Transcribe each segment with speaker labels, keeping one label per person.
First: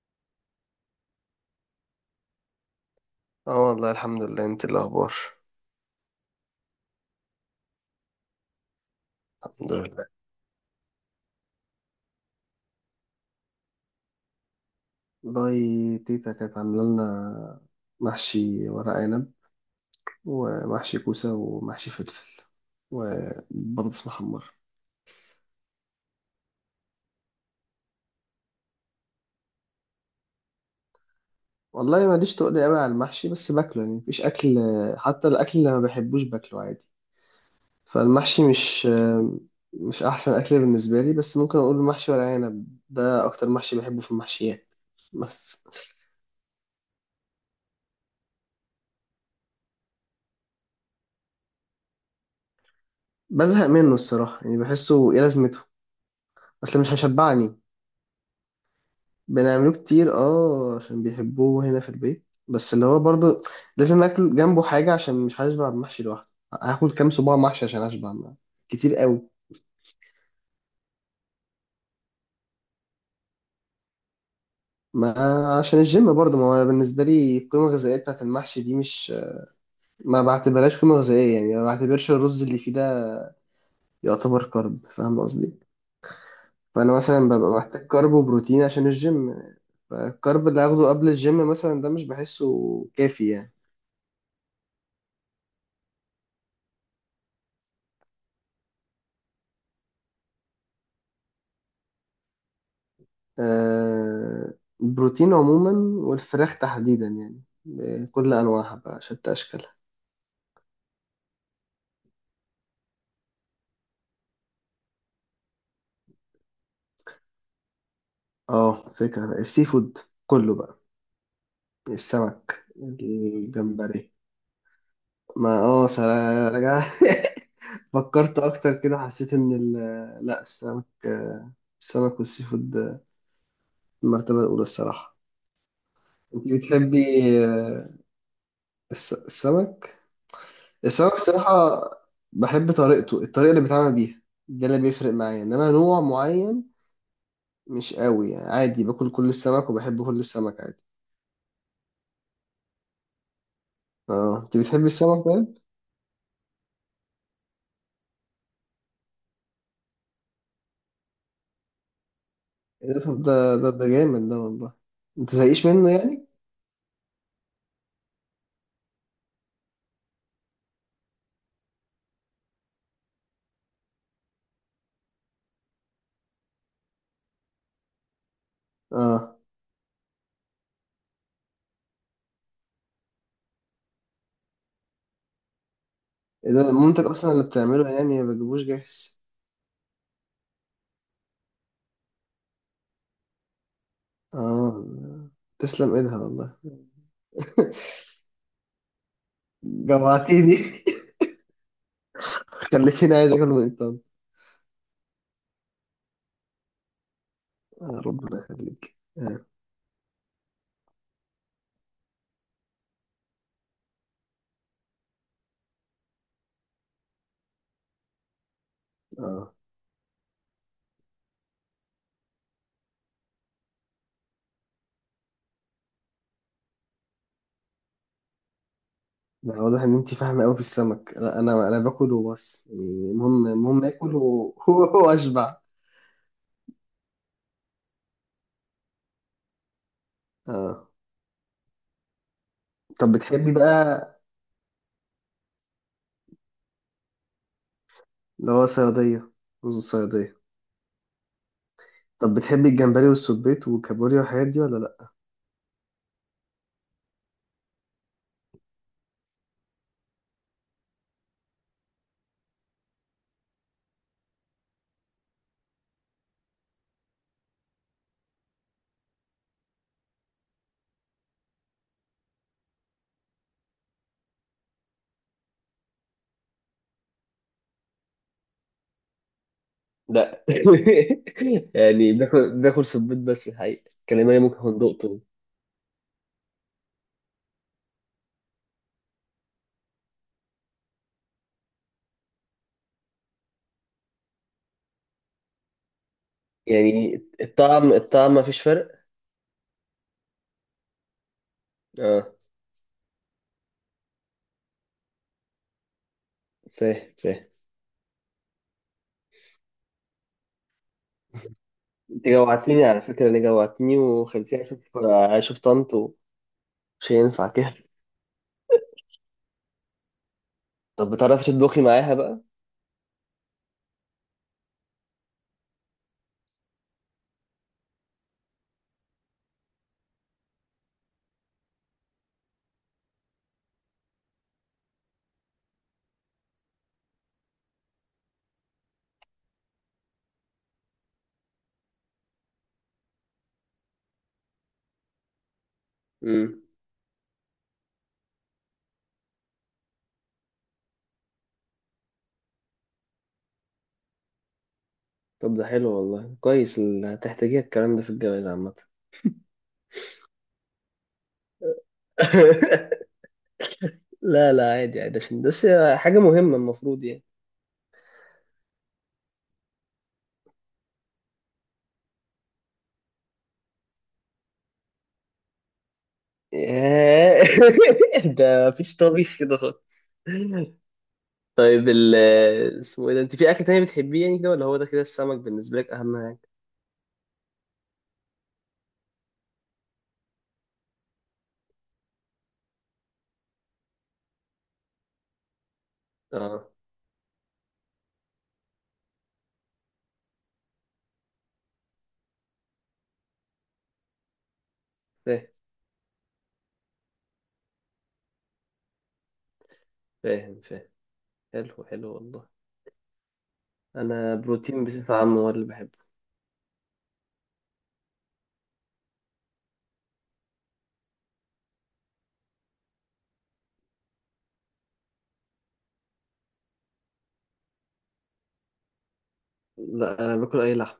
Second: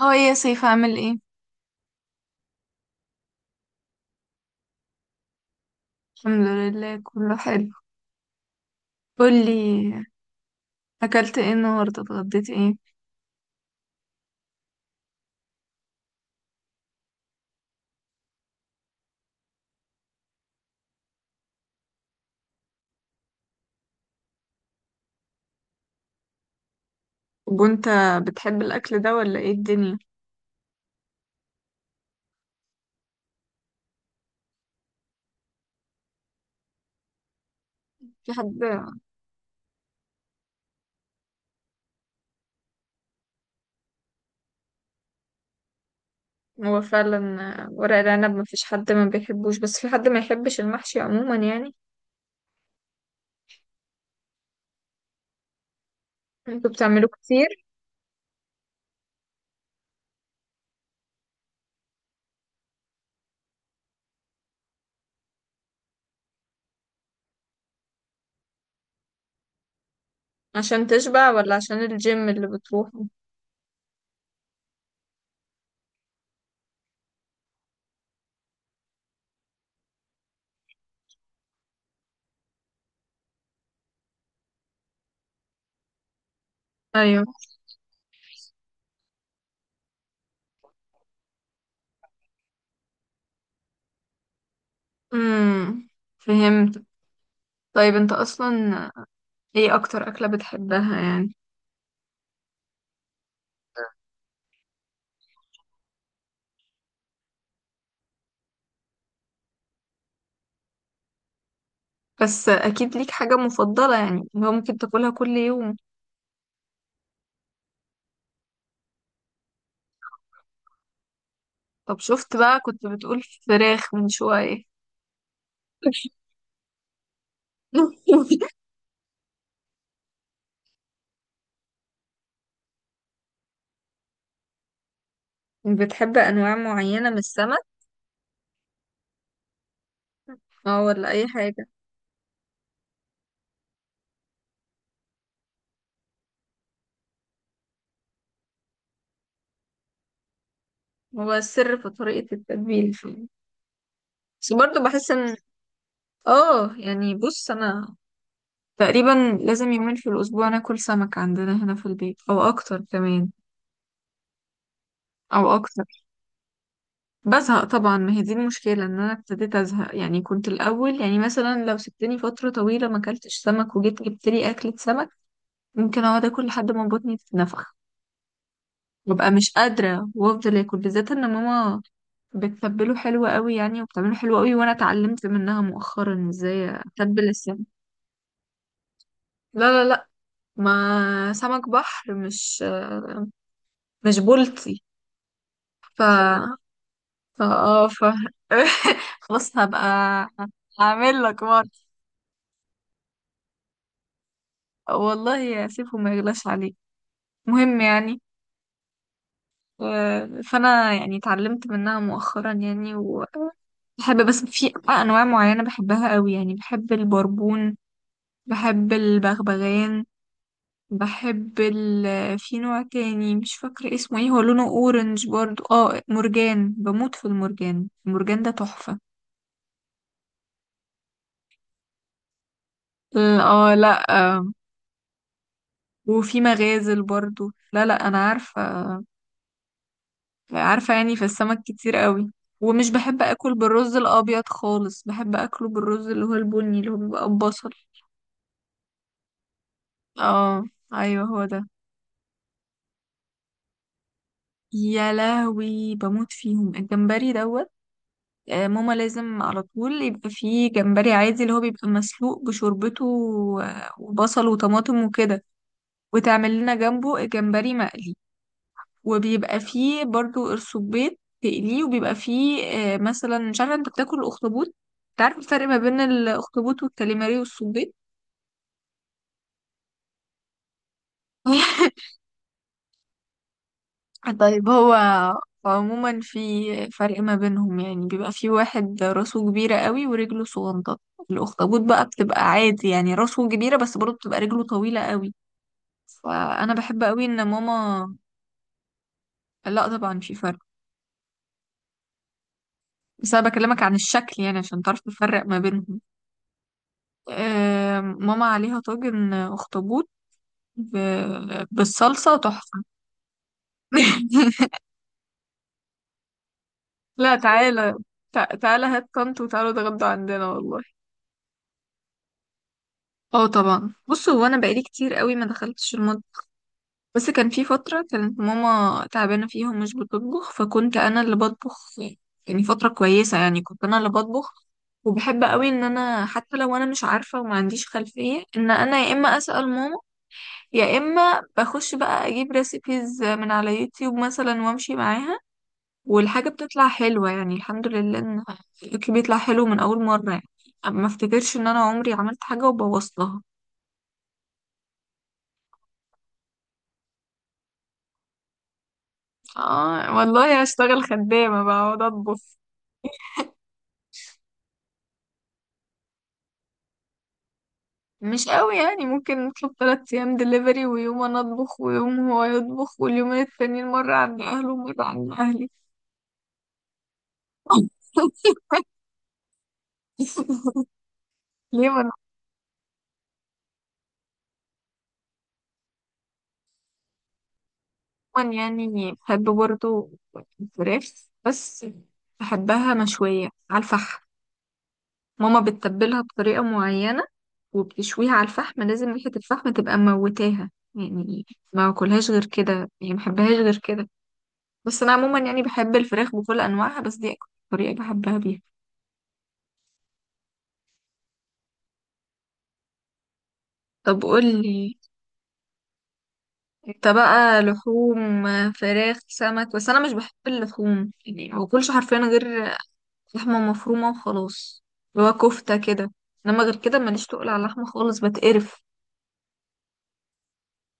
Speaker 1: هاي يا سيف، عامل ايه؟
Speaker 2: اه، والله الحمد لله. انت إيه الاخبار؟
Speaker 1: الحمد لله، كله حلو.
Speaker 2: الحمد
Speaker 1: قولي،
Speaker 2: لله.
Speaker 1: اكلت ايه النهارده، اتغديت ايه؟
Speaker 2: والله، تيتا كانت عاملة لنا محشي ورق عنب ومحشي كوسة ومحشي فلفل وبطاطس محمرة.
Speaker 1: وانت بتحب الاكل ده ولا ايه الدنيا؟
Speaker 2: والله، ماليش تقول قوي على المحشي، بس باكله يعني مفيش أكل. حتى الأكل اللي ما بحبوش باكله عادي.
Speaker 1: في
Speaker 2: فالمحشي
Speaker 1: حد.
Speaker 2: مش أحسن أكل بالنسبة لي، بس ممكن أقول محشي ورق عنب ده أكتر محشي بحبه في المحشيات. بس
Speaker 1: هو فعلا، ورق العنب ما فيش حد ما بيحبوش، بس في حد ما يحبش المحشي عموما يعني.
Speaker 2: بزهق منه الصراحة، يعني بحسه إيه لازمته.
Speaker 1: انتوا
Speaker 2: أصل مش
Speaker 1: بتعملوه كتير؟
Speaker 2: هيشبعني. بنعمله كتير، اه، عشان بيحبوه هنا في البيت، بس اللي هو برضه لازم اكل جنبه حاجة عشان مش هشبع بمحشي لوحده. هاكل كام صباع محشي عشان اشبع ما. كتير قوي.
Speaker 1: عشان تشبع ولا عشان الجيم اللي بتروحه؟
Speaker 2: ما عشان الجيم برضه، ما هو بالنسبة لي القيمة الغذائية بتاعت المحشي دي مش، ما بعتبرهاش قيمة غذائية، يعني ما بعتبرش الرز اللي فيه ده يعتبر كارب، فاهم قصدي؟ فأنا
Speaker 1: ايوه.
Speaker 2: مثلا ببقى محتاج كارب وبروتين عشان الجيم، فالكارب اللي هاخده قبل الجيم مثلا ده مش بحسه كافي يعني.
Speaker 1: امم فهمت. طيب انت اصلا، ايه اكتر اكلة بتحبها يعني؟
Speaker 2: آه، البروتين عموما، والفراخ تحديدا، يعني بكل انواعها بقى شتى اشكالها.
Speaker 1: بس اكيد ليك حاجة مفضلة يعني، هو ممكن تاكلها كل يوم؟
Speaker 2: اه، فكرة بقى السي فود كله بقى.
Speaker 1: طب شفت بقى،
Speaker 2: السمك،
Speaker 1: كنت بتقول فراخ من
Speaker 2: الجمبري.
Speaker 1: شوية.
Speaker 2: ما رجع. فكرت اكتر كده، حسيت ان ال... لا، السمك. السمك والسي فود. المرتبة الاولى الصراحة.
Speaker 1: بتحب
Speaker 2: انت
Speaker 1: أنواع
Speaker 2: بتحبي؟
Speaker 1: معينة من السمك
Speaker 2: آه، السمك.
Speaker 1: اه، ولا
Speaker 2: السمك
Speaker 1: أي حاجة؟
Speaker 2: الصراحة، بحب طريقته، الطريقة اللي بيتعمل بيها، ده اللي بيفرق معايا، انما نوع معين مش قوي يعني، عادي باكل كل السمك وبحب كل السمك عادي.
Speaker 1: هو السر في طريقة التتبيل فيه.
Speaker 2: اه،
Speaker 1: بس
Speaker 2: انت
Speaker 1: برضه
Speaker 2: بتحبي
Speaker 1: بحس
Speaker 2: السمك
Speaker 1: إن
Speaker 2: طيب؟
Speaker 1: اه يعني بص، أنا تقريبا لازم يومين في الأسبوع ناكل سمك عندنا هنا في البيت، أو أكتر
Speaker 2: ايه ده؟ طب
Speaker 1: كمان.
Speaker 2: ده جامد ده والله. انت
Speaker 1: أو
Speaker 2: زهقيش
Speaker 1: أكتر.
Speaker 2: منه يعني؟
Speaker 1: بزهق طبعا، ما هي دي المشكلة، إن أنا ابتديت أزهق يعني. كنت الأول يعني مثلا لو سبتني فترة طويلة ما أكلتش سمك وجيت جبت لي أكلة سمك، ممكن أقعد أكل لحد ما بطني تتنفخ. ببقى
Speaker 2: اه.
Speaker 1: مش قادرة، وافضل اكل بالذات ان ماما بتتبله حلو قوي يعني، وبتعمله حلو قوي، وانا اتعلمت منها مؤخرا
Speaker 2: ايه
Speaker 1: ازاي
Speaker 2: ده؟ مامتك
Speaker 1: اتبل
Speaker 2: اصلا اللي
Speaker 1: السمك.
Speaker 2: بتعمله يعني، ما بتجيبوش جاهز؟
Speaker 1: لا لا لا، ما سمك بحر، مش بولتي.
Speaker 2: اه، تسلم
Speaker 1: ف
Speaker 2: ايدها والله.
Speaker 1: ف اه ف خلاص، هبقى
Speaker 2: جوعتيني.
Speaker 1: هعمل لك مرة.
Speaker 2: خليتيني عايز اكل من الطن.
Speaker 1: والله سيبهم، ما يغلاش عليك، مهم
Speaker 2: آه
Speaker 1: يعني.
Speaker 2: ربنا يخليك. اه.
Speaker 1: آه، فانا يعني اتعلمت منها مؤخرا يعني، و بحب، بس في انواع معينه بحبها قوي يعني. بحب البربون، بحب
Speaker 2: اه،
Speaker 1: البغبغان، بحب ال، في نوع تاني مش فاكرة اسمه ايه، هو لونه اورنج برضو، اه، مرجان. بموت في المرجان، المرجان ده تحفة.
Speaker 2: لا، واضح ان انت فاهمه قوي في السمك. لا، انا باكل وبس يعني. المهم
Speaker 1: اه
Speaker 2: المهم
Speaker 1: لا،
Speaker 2: اكل
Speaker 1: آه.
Speaker 2: واشبع.
Speaker 1: وفي مغازل برضو. لا لا، انا عارفة،
Speaker 2: اه،
Speaker 1: عارفة يعني، في السمك كتير قوي. ومش
Speaker 2: طب
Speaker 1: بحب
Speaker 2: بتحبي
Speaker 1: اكل بالرز
Speaker 2: بقى
Speaker 1: الابيض خالص، بحب اكله بالرز اللي هو البني، اللي هو بيبقى ببصل.
Speaker 2: اللي هو صيادية، رز الصيادية.
Speaker 1: اه، ايوه هو ده.
Speaker 2: طب بتحبي الجمبري والسبيط والكابوريا والحاجات دي ولا لأ؟
Speaker 1: يا لهوي، بموت فيهم، الجمبري دوت. ماما لازم على طول يبقى فيه جمبري عادي، اللي هو بيبقى مسلوق بشوربته وبصل وطماطم وكده، وتعمل لنا جنبه جمبري مقلي، وبيبقى فيه برضو قرصبيط تقليه، وبيبقى فيه مثلا، مش عارفة انت بتاكل الاخطبوط؟ انت عارف الفرق ما بين الاخطبوط والكاليماري والصبيط؟
Speaker 2: لا. يعني بناكل سبيط، بس الحقيقة كلماني ممكن
Speaker 1: طيب
Speaker 2: اكون
Speaker 1: هو
Speaker 2: دقته.
Speaker 1: عموما في فرق ما بينهم يعني. بيبقى في واحد راسه كبيرة قوي ورجله صغنطة. الأخطبوط بقى بتبقى عادي يعني راسه كبيرة، بس برضه بتبقى رجله طويلة قوي. فأنا بحب
Speaker 2: يعني
Speaker 1: قوي إن
Speaker 2: الطعم
Speaker 1: ماما،
Speaker 2: الطعم ما فيش فرق.
Speaker 1: لا طبعا في فرق،
Speaker 2: اه،
Speaker 1: بس أنا بكلمك عن الشكل يعني عشان تعرف تفرق ما بينهم.
Speaker 2: فاهم فاهم.
Speaker 1: ماما عليها طاجن أخطبوط
Speaker 2: انت
Speaker 1: بالصلصة تحفة.
Speaker 2: جوعتني على فكرة، انا جوعتني وخلتني اشوف طنط، ومش
Speaker 1: لا
Speaker 2: هينفع كده.
Speaker 1: تعالى، تعالى هات طنط وتعالوا اتغدوا عندنا والله.
Speaker 2: طب بتعرفي تطبخي معاها بقى؟
Speaker 1: اه طبعا، بص هو انا بقالي كتير قوي ما دخلتش المطبخ، بس كان في فتره كانت ماما تعبانه فيها ومش بتطبخ، فكنت انا اللي بطبخ. يعني فتره كويسه يعني كنت انا اللي بطبخ. وبحب قوي ان انا حتى لو انا مش عارفه وما عنديش خلفيه، ان انا يا اما اسال ماما، يا اما بخش بقى اجيب ريسيبيز من على يوتيوب مثلا وامشي معاها. والحاجه
Speaker 2: امم.
Speaker 1: بتطلع حلوه يعني، الحمد لله ان الأكل بيطلع حلو من اول مره يعني. ما افتكرش ان انا عمري عملت حاجه وبوظتها.
Speaker 2: طب ده حلو والله، كويس، هتحتاجيها الكلام ده في الجواز عامة.
Speaker 1: اه والله هشتغل خدامة بقى، اقعد اطبخ.
Speaker 2: لا لا، عادي عادي، عشان بس حاجة مهمة المفروض يعني.
Speaker 1: مش قوي يعني، ممكن نطلب تلات ايام دليفري، ويوم انا اطبخ، ويوم هو يطبخ، واليومين التانيين مرة عند اهله ومرة عند اهلي.
Speaker 2: ياه. ده مفيش طبيخ كده خالص. طيب
Speaker 1: ليه؟ انا
Speaker 2: اسمه ايه ده؟ انت في اكل تاني بتحبيه يعني كده، ولا هو ده كده السمك بالنسبه لك اهم حاجه؟
Speaker 1: عموما يعني بحب برضه الفراخ، بس بحبها مشوية على الفحم. ماما بتتبلها بطريقة
Speaker 2: اه،
Speaker 1: معينة وبتشويها على الفحم، لازم ريحة الفحم تبقى موتاها يعني. ما اكلهاش غير كده يعني، ما بحبهاش غير كده. بس انا عموما
Speaker 2: فاهم
Speaker 1: يعني بحب الفراخ بكل انواعها، بس دي اكتر طريقة بحبها بيها.
Speaker 2: فاهم فاهم. حلو حلو والله.
Speaker 1: طب
Speaker 2: انا بروتين
Speaker 1: قولي
Speaker 2: بصفه عامه هو اللي بحبه.
Speaker 1: انت بقى، لحوم، فراخ، سمك؟ بس انا مش بحب اللحوم يعني، ما باكلش حرفيا غير لحمة مفرومة وخلاص، اللي هو كفتة كده. انما غير كده ماليش تقول على اللحمة خالص، بتقرف.
Speaker 2: لا، انا باكل اي لحم.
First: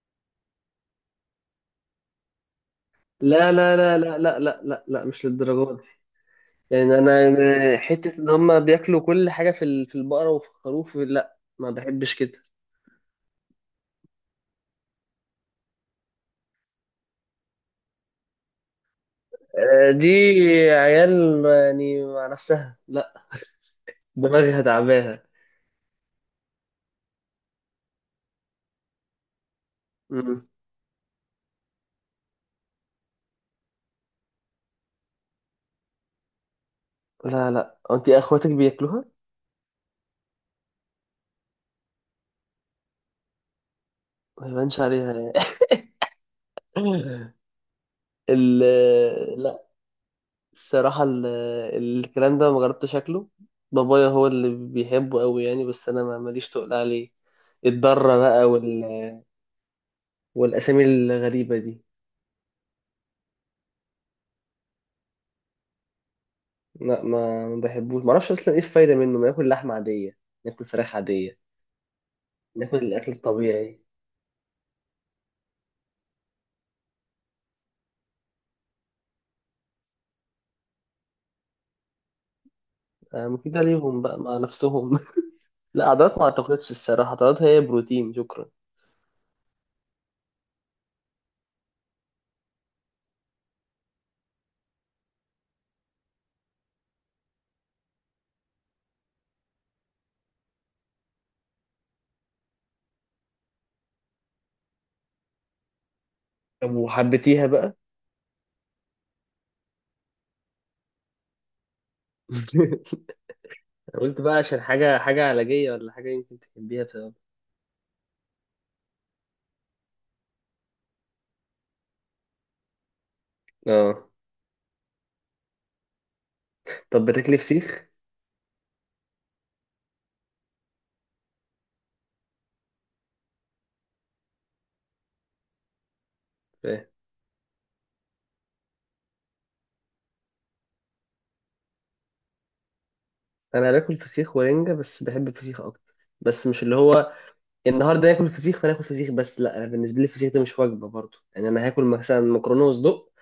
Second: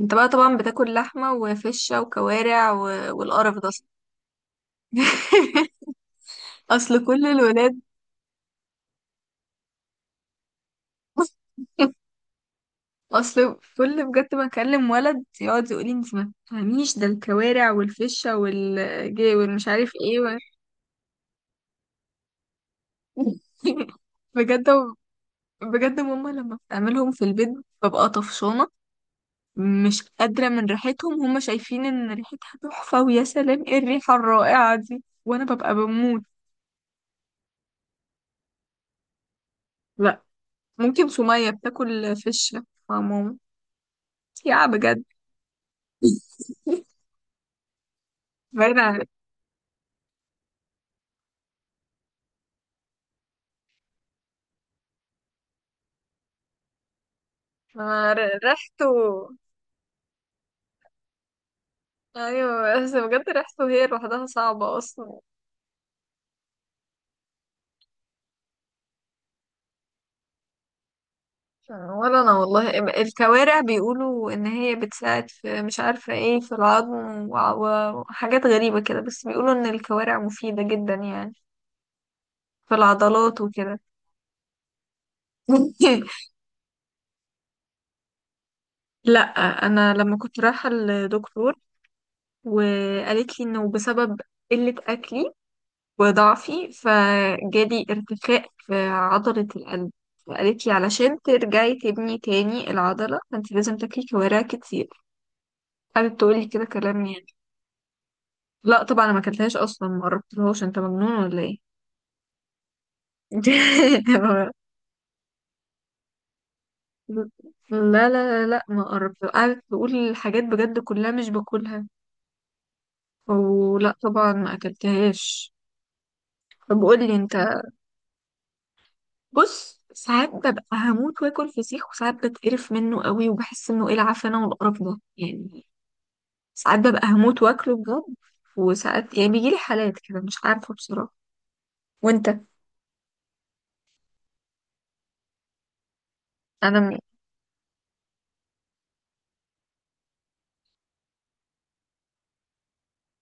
Speaker 1: انت بقى طبعا بتاكل لحمة وفشة وكوارع و...
Speaker 2: لا
Speaker 1: والقرف ده
Speaker 2: لا
Speaker 1: اصلا.
Speaker 2: لا لا لا لا لا, لا، مش للدرجه دي. يعني
Speaker 1: اصل كل
Speaker 2: انا
Speaker 1: الولاد،
Speaker 2: حته ان هم بياكلوا كل حاجه في البقره وفي الخروف، لا ما بحبش كده.
Speaker 1: اصل كل، بجد، ما اكلم ولد يقعد يقول لي، انت ما تفهميش، ده الكوارع والفشه والجي والمش عارف
Speaker 2: دي
Speaker 1: ايه و...
Speaker 2: عيال يعني مع نفسها، دماغها
Speaker 1: بجد،
Speaker 2: تعباها.
Speaker 1: بجد ماما لما بتعملهم في البيت ببقى طفشانه، مش
Speaker 2: مم.
Speaker 1: قادره من ريحتهم. هما شايفين ان ريحتها تحفه ويا سلام، ايه الريحه الرائعه دي، وانا ببقى بموت.
Speaker 2: لا لا، انت اخواتك بياكلوها؟
Speaker 1: لا، ممكن سميه بتاكل فشه مع ماما.
Speaker 2: ما
Speaker 1: يا
Speaker 2: يبانش
Speaker 1: بجد.
Speaker 2: عليها يعني. ال...
Speaker 1: باينه عليك.
Speaker 2: لا، الصراحة ال... الكلام ده ما جربتش شكله. بابايا هو اللي بيحبه قوي يعني، بس انا ما ماليش تقول عليه.
Speaker 1: ما
Speaker 2: الضرة
Speaker 1: ر-
Speaker 2: بقى
Speaker 1: ريحته،
Speaker 2: وال... والاسامي الغريبة دي.
Speaker 1: ايوه بس بجد ريحته هي لوحدها صعبة اصلا.
Speaker 2: لا، ما بحبوش، ما اعرفش اصلا ايه الفايدة منه، ما ناكل لحمة عادية، ناكل فراخ عادية،
Speaker 1: ولا انا والله.
Speaker 2: ناكل الاكل
Speaker 1: الكوارع
Speaker 2: الطبيعي.
Speaker 1: بيقولوا ان هي بتساعد في، مش عارفة ايه، في العظم وحاجات غريبة كده، بس بيقولوا ان الكوارع مفيدة جدا يعني في
Speaker 2: آه،
Speaker 1: العضلات
Speaker 2: مفيدة
Speaker 1: وكده.
Speaker 2: ليهم بقى مع نفسهم. لا، عضلات ما اعتقدش الصراحة، عضلات هي بروتين شكرا.
Speaker 1: لا انا لما كنت رايحة لدكتور، وقالت لي انه بسبب قلة اكلي وضعفي فجالي ارتخاء في عضلة القلب، فقالت لي علشان ترجعي تبني تاني العضلة فانت لازم تاكلي كوارع كتير. قعدت تقول لي كده
Speaker 2: طب
Speaker 1: كلام يعني.
Speaker 2: وحبيتيها بقى؟
Speaker 1: لا طبعا انا ما اكلتهاش اصلا، ما قربتلهاش، انت مجنون ولا ايه؟
Speaker 2: قلت بقى عشان حاجة علاجية، ولا حاجة يمكن تحبيها بسبب.
Speaker 1: لا لا لا لا ما قربت، قعدت تقول حاجات بجد كلها مش باكلها، ولا
Speaker 2: اه،
Speaker 1: طبعا ما اكلتهاش. طب قول
Speaker 2: طب
Speaker 1: لي انت،
Speaker 2: بتاكلي فسيخ؟
Speaker 1: بص ساعات ببقى هموت واكل فسيخ، وساعات بتقرف منه قوي وبحس انه ايه العفانه والقرف ده يعني. ساعات
Speaker 2: فاهم.
Speaker 1: ببقى هموت واكله بجد، وساعات يعني بيجيلي حالات كده مش عارفه بصراحه. وانت؟
Speaker 2: انا باكل فسيخ ورنجة، بس بحب الفسيخ اكتر. بس مش اللي
Speaker 1: انا م...
Speaker 2: هو النهارده ناكل فسيخ فناكل فسيخ، بس لا، انا بالنسبة لي الفسيخ ده مش وجبة برضه، يعني انا هاكل مثلا مكرونة وصدق،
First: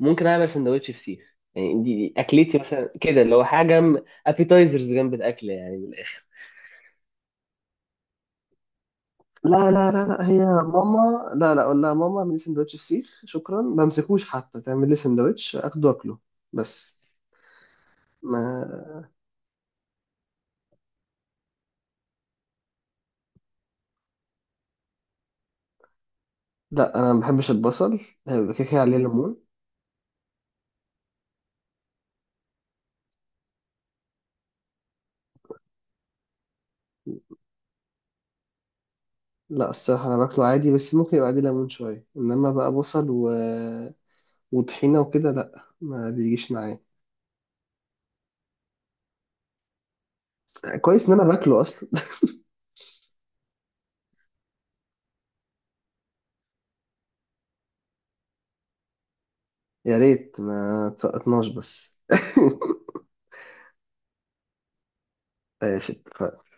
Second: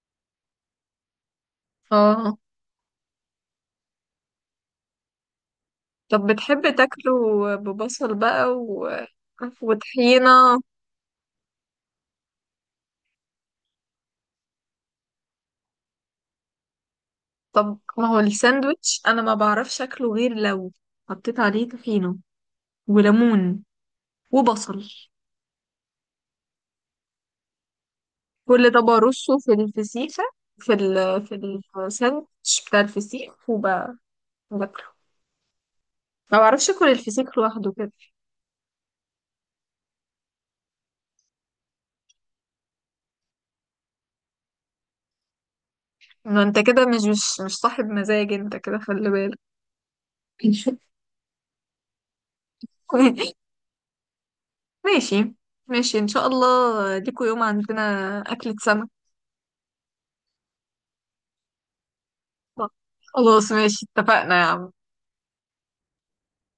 Speaker 2: ممكن اعمل سندوتش فسيخ. يعني دي
Speaker 1: اه
Speaker 2: اكلتي مثلا كده، اللي هو حاجة ابيتايزرز جنب الاكل يعني من الاخر.
Speaker 1: طب بتحب تاكله ببصل بقى و...
Speaker 2: لا لا لا لا،
Speaker 1: وطحينه؟
Speaker 2: هي ماما، لا لا، اقول لها ماما اعملي لي سندوتش فسيخ شكرا؟ ما امسكوش حتى تعمل لي سندوتش اخده واكله. بس
Speaker 1: طب ما هو الساندوتش
Speaker 2: ما
Speaker 1: انا ما بعرفش اكله غير لو حطيت عليه طحينه وليمون وبصل.
Speaker 2: لا، انا ما بحبش البصل، هيبقى كده
Speaker 1: كل
Speaker 2: كده
Speaker 1: طبق
Speaker 2: عليه ليمون.
Speaker 1: رصه في الفسيخة، في ال في الساندوتش بتاع الفسيخ، وباكله. ما بعرفش اكل الفسيخ لوحده كده.
Speaker 2: لا، الصراحه انا باكله عادي، بس ممكن يبقى عليه ليمون شويه، انما بقى بصل و... وطحينه وكده، لا، ما
Speaker 1: ما
Speaker 2: بيجيش
Speaker 1: انت
Speaker 2: معايا.
Speaker 1: كده مش صاحب مزاج، انت كده خلي بالك.
Speaker 2: كويس ان انا باكله اصلا.
Speaker 1: ماشي، ماشي ان شاء الله، ليكوا يوم عندنا اكلة سمك.
Speaker 2: يا ريت ما تسقطناش بس.
Speaker 1: خلاص ماشي، اتفقنا يا عم.
Speaker 2: قافل.